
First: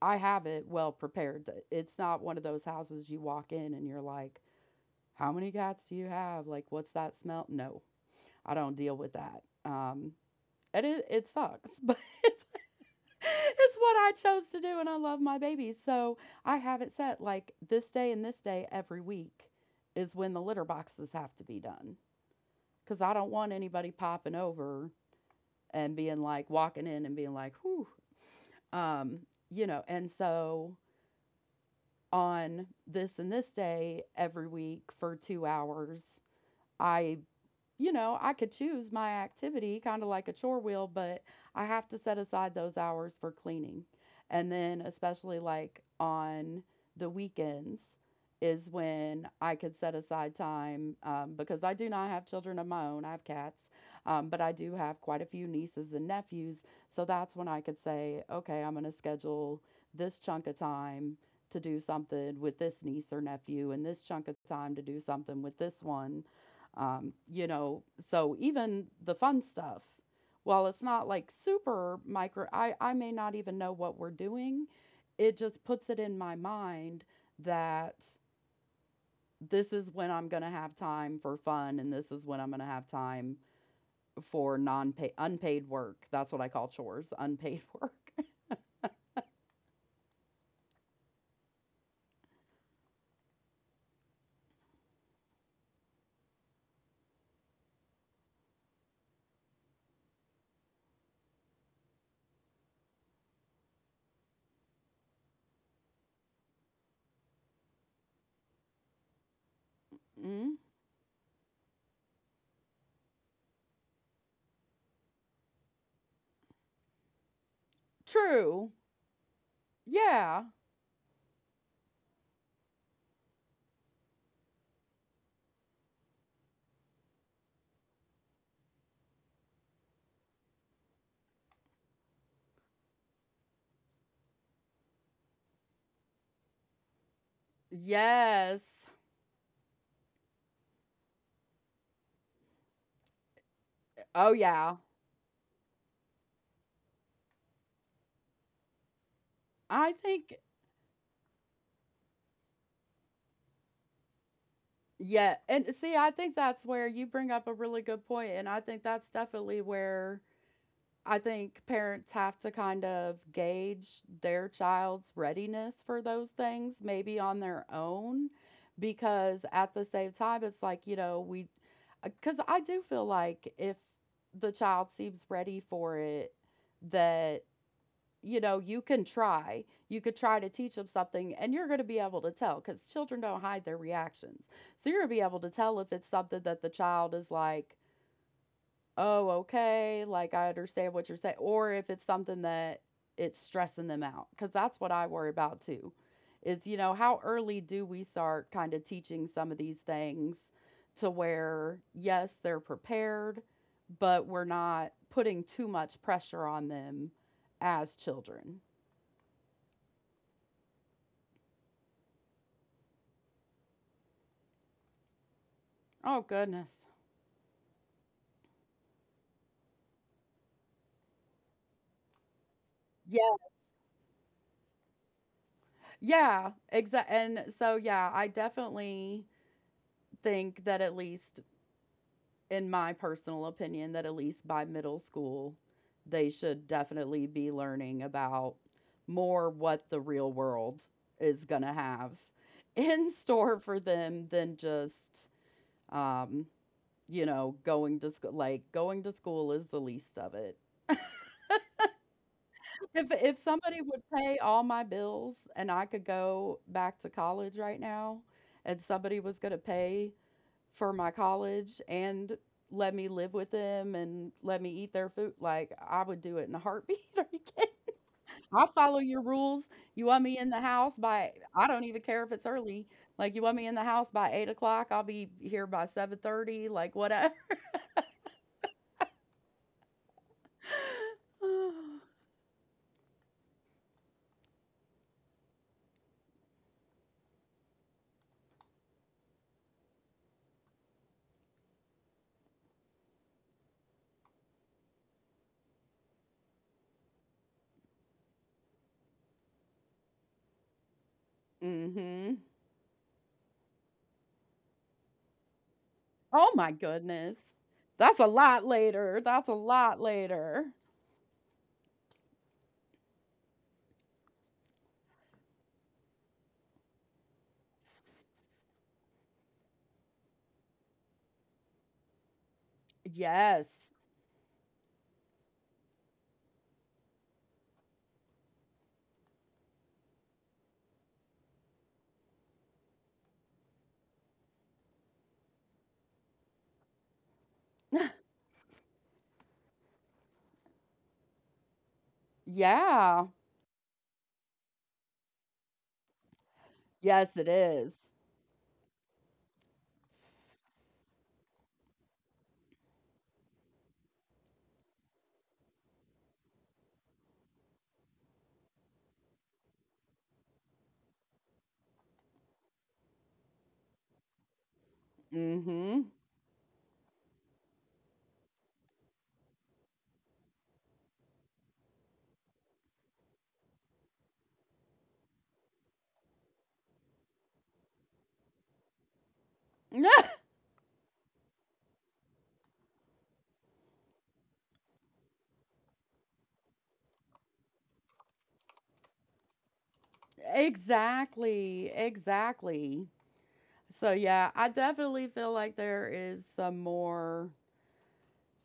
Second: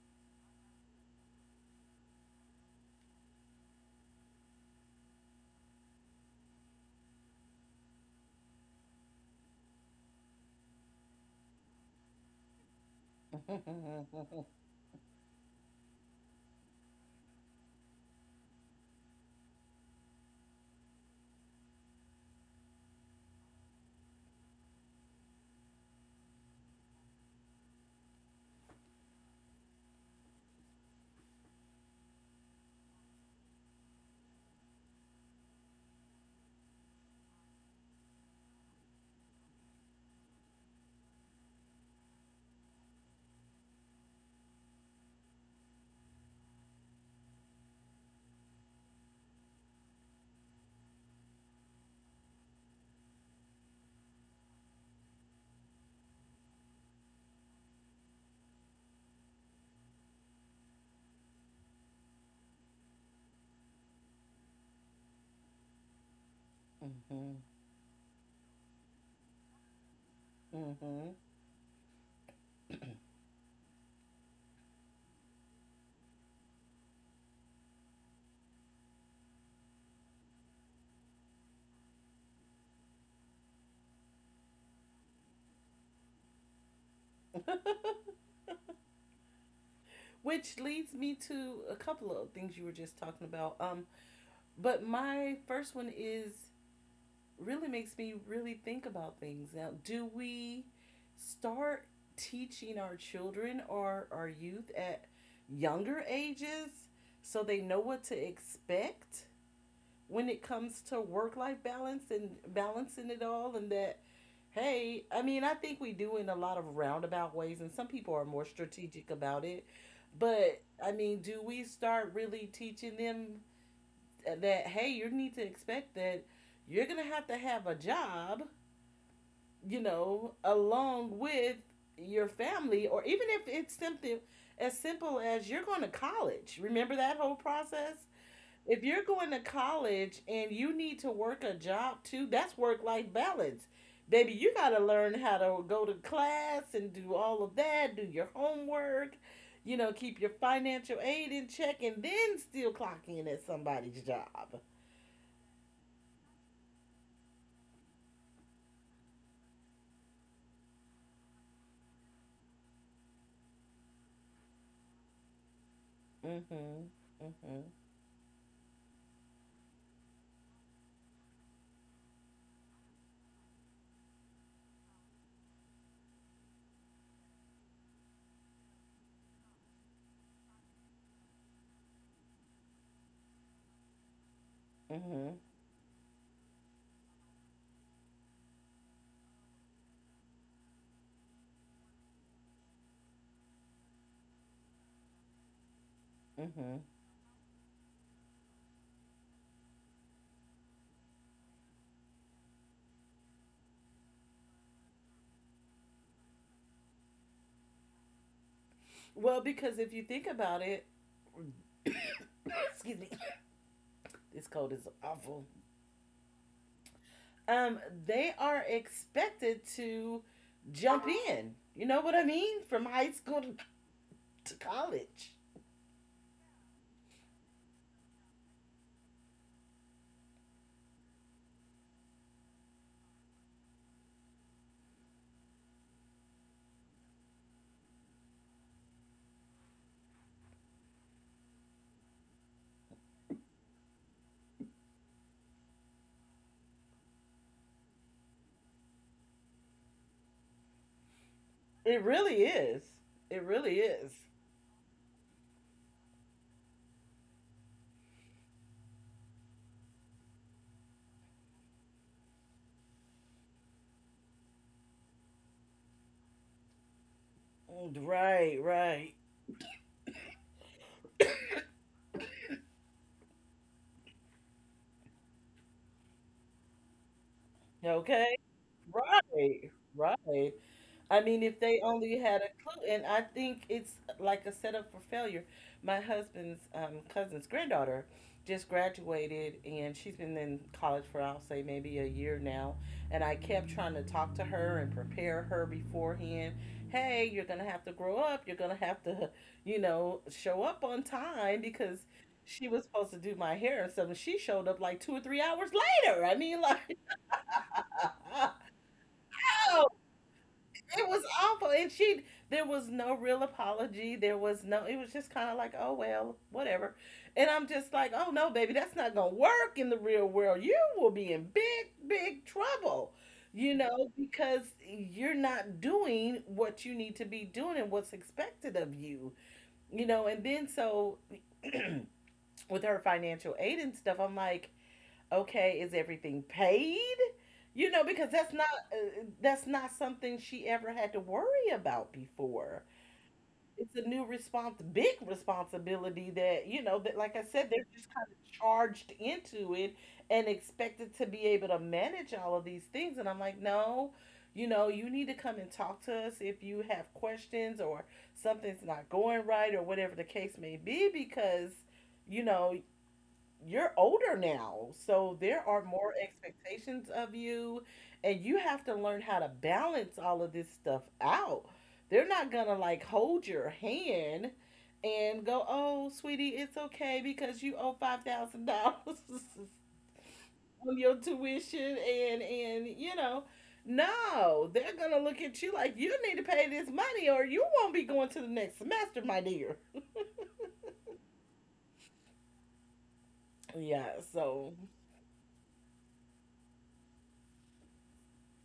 Speaker 1: I have it well prepared. It's not one of those houses you walk in and you're like, how many cats do you have? Like, what's that smell? No, I don't deal with that. And it sucks, but <laughs> it's <laughs> it's what I
Speaker 2: Mm-hmm.
Speaker 1: chose to do, and I love my babies. So I have it set like this day and this day every week is when the litter boxes have to be done because I don't want anybody popping over and being like walking in and being like, whew, um, you know. And so on this and this day every week for 2 hours, I you know, I could choose my activity kind of like a chore wheel, but I have to set aside those hours for cleaning. And then, especially like on the weekends, is when I could set aside time because I do not have children of my own. I have cats, but I do have quite a few nieces and nephews. So that's when I could say, okay, I'm going to schedule this chunk of time to do something with this niece or nephew and this chunk of time to do something with this one
Speaker 2: Mm-hmm.
Speaker 1: you know, so even the fun stuff, while it's not
Speaker 2: Mm-hmm.
Speaker 1: like super micro, I may not even know what we're doing. It just puts it in my mind that this is when I'm going to have time for fun and this is when I'm going to have time for non paid unpaid work. That's what I call chores, unpaid work. <laughs>
Speaker 2: Which leads me to a couple of things you were just talking about. But my first one is really makes me really think about things. Now, do we start teaching our children or our youth at younger ages so they know what to expect when it
Speaker 1: mm
Speaker 2: comes to work life balance and balancing it all, and that— Hey, I mean, I think we do in a lot of roundabout ways, and some people are more
Speaker 1: True.
Speaker 2: strategic about it.
Speaker 1: Yeah.
Speaker 2: But I mean, do we start really teaching them that, hey, you need to expect that you're gonna have to have a job, you know, along with your family, or even if it's something as simple as you're going to college. Remember that whole process?
Speaker 1: Yes.
Speaker 2: If you're going to college and you need to work a job too, that's work life balance.
Speaker 1: Oh
Speaker 2: Baby, you got
Speaker 1: yeah.
Speaker 2: to learn how to go to class and do all of that, do your homework, you
Speaker 1: I
Speaker 2: know, keep your
Speaker 1: think
Speaker 2: financial aid in check, and then still clock in at somebody's job.
Speaker 1: yeah, and see, I think that's where you bring up a really good point, and I think that's definitely where I think parents have to kind of gauge their child's readiness for those
Speaker 2: Mm
Speaker 1: things,
Speaker 2: hmm.
Speaker 1: maybe
Speaker 2: Mm
Speaker 1: on
Speaker 2: hmm.
Speaker 1: their own, because at the same time, it's like, you know, we, because I do feel like if the child seems ready for it, that you know, you can try. You could try to teach them something and you're going to be able to tell because children don't hide their reactions. So you're
Speaker 2: Mm
Speaker 1: going to be able
Speaker 2: hmm.
Speaker 1: to tell if it's something that the child is like, oh, okay, like I understand what you're saying, or if it's something that it's stressing them out because that's what I worry about too.
Speaker 2: Mm
Speaker 1: Is, you
Speaker 2: hmm.
Speaker 1: know, how early do we start kind of teaching some of these things to where, yes, they're prepared, but we're not putting too much pressure on them as children?
Speaker 2: Well, because if you think about it, <coughs> excuse me, this cold is awful.
Speaker 1: Oh, goodness.
Speaker 2: um, they are expected to jump in. You know what I mean? From high
Speaker 1: Yeah.
Speaker 2: school to college.
Speaker 1: Yeah, exactly. And so, yeah, I definitely think that at least in my personal opinion, that at least by middle school, they should definitely be learning about more what the real world is gonna have <laughs> in store for them than just, um, you know, going to school. Like, going to school is the least of it.
Speaker 2: It really is.
Speaker 1: If
Speaker 2: It
Speaker 1: somebody
Speaker 2: really
Speaker 1: would
Speaker 2: is.
Speaker 1: pay all my bills and I could go back to college right now, and somebody was gonna pay for my college and let me live with them and let me eat their food, like, I would do it in a heartbeat. <laughs> Are you kidding?
Speaker 2: Right,
Speaker 1: I'll follow
Speaker 2: right.
Speaker 1: your rules. You want me in the house by I don't even care if it's early. Like, you want me in the house by 8 o'clock, I'll be here by 7:30, like, whatever.
Speaker 2: Okay. Right, right. I
Speaker 1: <laughs>
Speaker 2: mean, if they
Speaker 1: mm
Speaker 2: only had a clue, and I think it's like a setup for failure. My husband's cousin's granddaughter just graduated, and she's been in college for, I'll say, maybe a year now. And I kept trying to talk to her and prepare her beforehand. Hey, you're gonna have to grow up. You're gonna have to, you know, show up on time, because
Speaker 1: Mhm. <sighs>
Speaker 2: she was supposed to do my hair and stuff. And she showed up like 2 or 3 hours later. I
Speaker 1: Oh
Speaker 2: mean,
Speaker 1: my
Speaker 2: like,
Speaker 1: goodness. That's a lot later. That's a lot
Speaker 2: <laughs>
Speaker 1: later.
Speaker 2: it was awful, and she there was no real apology. There was no It was just kind of like, oh, well, whatever. And I'm just like, oh no, baby, that's not gonna work in the real world. You will be in big, big trouble,
Speaker 1: Yes.
Speaker 2: you know, because you're not doing what you need to be doing and what's expected of you. You know, and then so with her financial aid and stuff, I'm like, okay, is everything paid? You know, because that's not something she ever had to worry about before.
Speaker 1: Yeah.
Speaker 2: It's a new big responsibility that, you know, that,
Speaker 1: Yes,
Speaker 2: like I
Speaker 1: it
Speaker 2: said, they're
Speaker 1: is.
Speaker 2: just kind of charged into it and expected to be able to manage all of these things. And I'm like, no, you know, you need to come and talk to us if you have questions, or something's not going right, or whatever the case may be, because, you know, you're older now, so there are
Speaker 1: Mm-hmm.
Speaker 2: more expectations of you, and you have to learn how to balance all of this stuff out. They're not gonna like hold your hand and go, "Oh, sweetie, it's okay because you owe $5,000 <laughs>
Speaker 1: <laughs>
Speaker 2: on your tuition," and you know, no, they're gonna look at you like, you need to pay this money or you won't be going to the next semester, my dear. <laughs>
Speaker 1: Exactly. Exactly.
Speaker 2: Yeah,
Speaker 1: So yeah, I
Speaker 2: so,
Speaker 1: definitely feel like there is some more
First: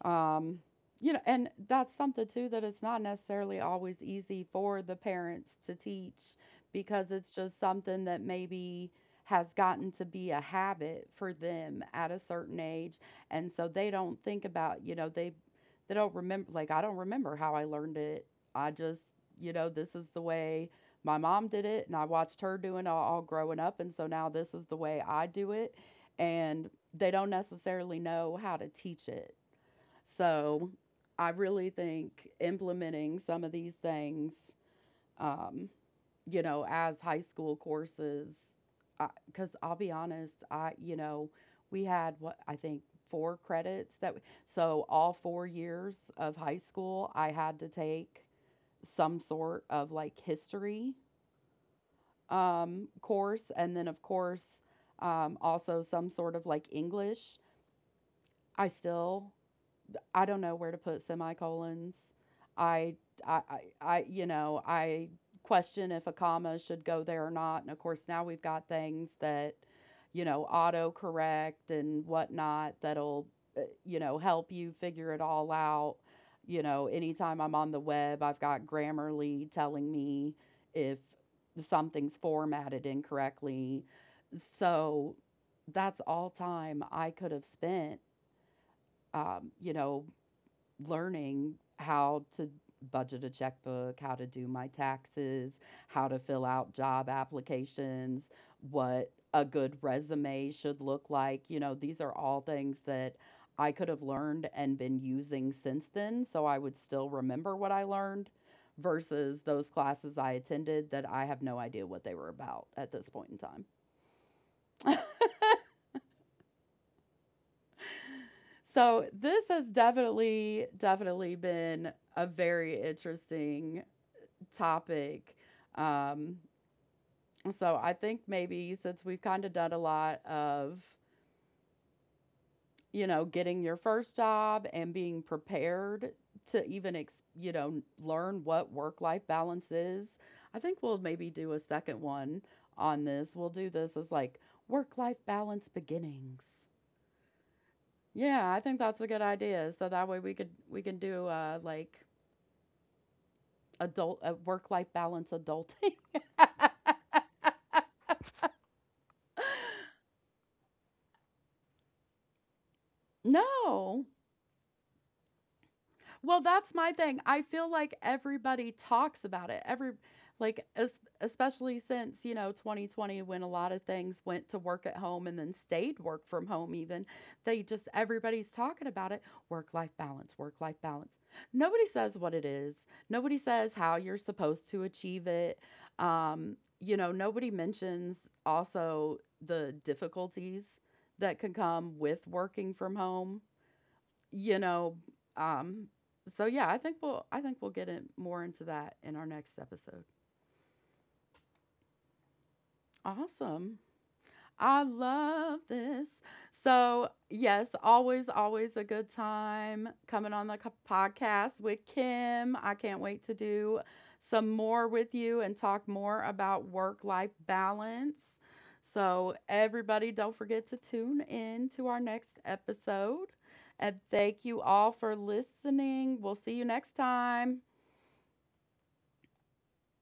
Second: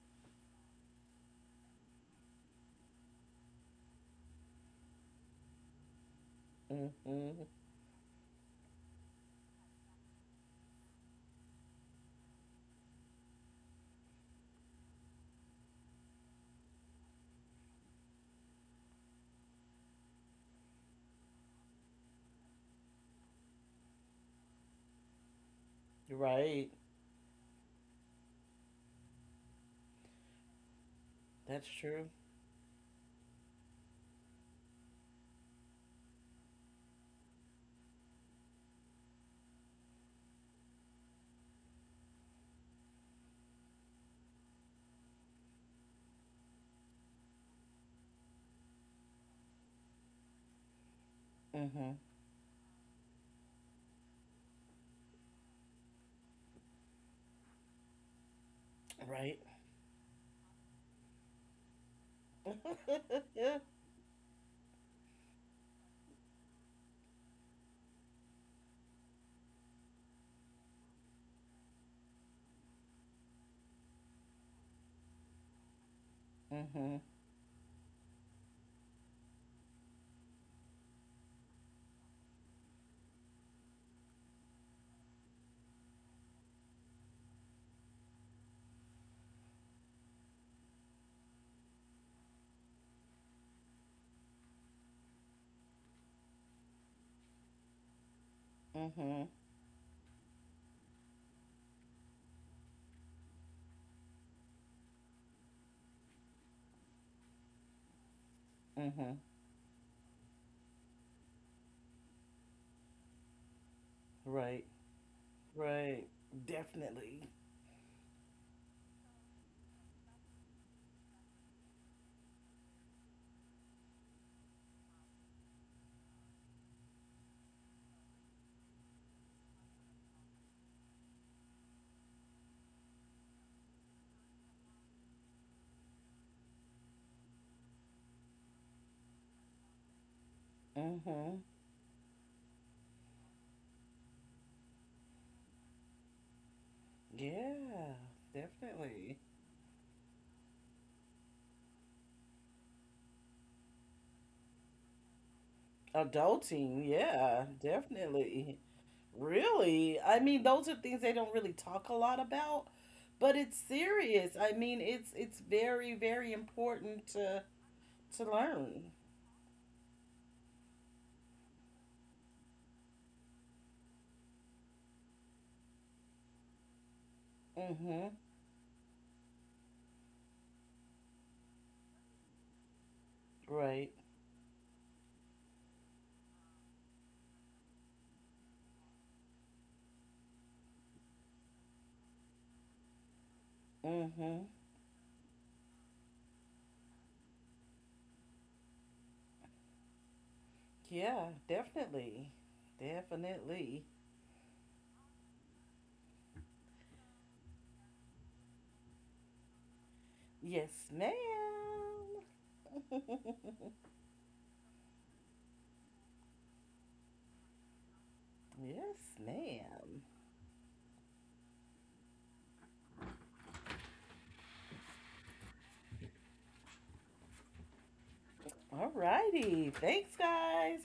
Speaker 1: Um, you know, and that's something too that it's not necessarily always easy for the parents to teach because it's
Speaker 2: hmm,
Speaker 1: just something that maybe has gotten to be a habit for them at a certain age, and so they don't think about, you know, they don't remember, like, I don't remember how I learned it. I just, you know, this is the way my mom did it and I watched her doing it all growing up, and so now this is the way I do it
Speaker 2: right,
Speaker 1: and they don't necessarily know how to teach it. So I
Speaker 2: that's
Speaker 1: really
Speaker 2: true.
Speaker 1: think implementing some of these things, um, you know, as high school courses, because I'll be honest, I, you know, we had what I think four credits that, so all 4 years of high school, I had to take some sort of like history
Speaker 2: Mm-hmm.
Speaker 1: course. And then, of course, also some sort of like English. I still
Speaker 2: Right.
Speaker 1: I don't know where to put semicolons. I,
Speaker 2: <laughs>
Speaker 1: I, I, I, you know, I question if a comma should go there or not. And of course, now we've got things that, you know, auto correct and whatnot that'll, you know, help you figure it all out. You know,
Speaker 2: Mm-hmm.
Speaker 1: anytime I'm on the web, I've got Grammarly telling me if something's formatted incorrectly. So that's all time I could have spent, you know, learning how to budget a checkbook, how to do my taxes, how to fill out job applications, what
Speaker 2: Mm-hmm.
Speaker 1: a good resume should look like. You know, these are all things that I could have learned and been using since then. So I would still remember what I learned
Speaker 2: Mm-hmm.
Speaker 1: versus those classes I attended that I have no idea what they were about at this point in time.
Speaker 2: Right. Right. Definitely.
Speaker 1: So this has definitely, definitely been a very interesting topic. Um, so I think maybe since we've kind of done a lot of, you know, getting your first job and being prepared to even, you know, learn what work life balance is, I think we'll maybe
Speaker 2: Mm-hmm.
Speaker 1: do a second one on this. We'll do this as like work life balance beginnings.
Speaker 2: Yeah.
Speaker 1: Yeah, I think that's a
Speaker 2: Definitely.
Speaker 1: good idea. So that way we can do like adult, work life balance adulting.
Speaker 2: Adulting.
Speaker 1: <laughs>
Speaker 2: Yeah. Definitely. Really. I mean, those are things they don't really talk a lot about, but it's
Speaker 1: No,
Speaker 2: serious. I mean, it's very very
Speaker 1: well, that's my
Speaker 2: important
Speaker 1: thing. I
Speaker 2: to
Speaker 1: feel like
Speaker 2: to
Speaker 1: everybody
Speaker 2: learn.
Speaker 1: talks about it. Every like especially since, you know, 2020, when a lot of things went to work at home and then stayed work from home even. They just
Speaker 2: Mm-hmm.
Speaker 1: everybody's talking about it. Work-life balance, work-life balance. Nobody says what it is. Nobody says
Speaker 2: Right.
Speaker 1: how you're supposed to achieve it. You know, nobody mentions also the difficulties that can come with working from home,
Speaker 2: Mm-hmm.
Speaker 1: you know, um, so yeah, I think we'll get it more into that in our next episode.
Speaker 2: Yeah. Definitely.
Speaker 1: Awesome.
Speaker 2: Definitely.
Speaker 1: I love this. So, yes, always, always a good time coming on the
Speaker 2: Yes,
Speaker 1: podcast with
Speaker 2: ma'am.
Speaker 1: Kim. I can't wait to
Speaker 2: <laughs>
Speaker 1: do some more with you and talk more about work life balance.
Speaker 2: Yes,
Speaker 1: So,
Speaker 2: ma'am.
Speaker 1: everybody, don't forget to tune in to our next episode. And thank you all for listening. We'll see you next time.
Speaker 2: All righty. Thanks, guys.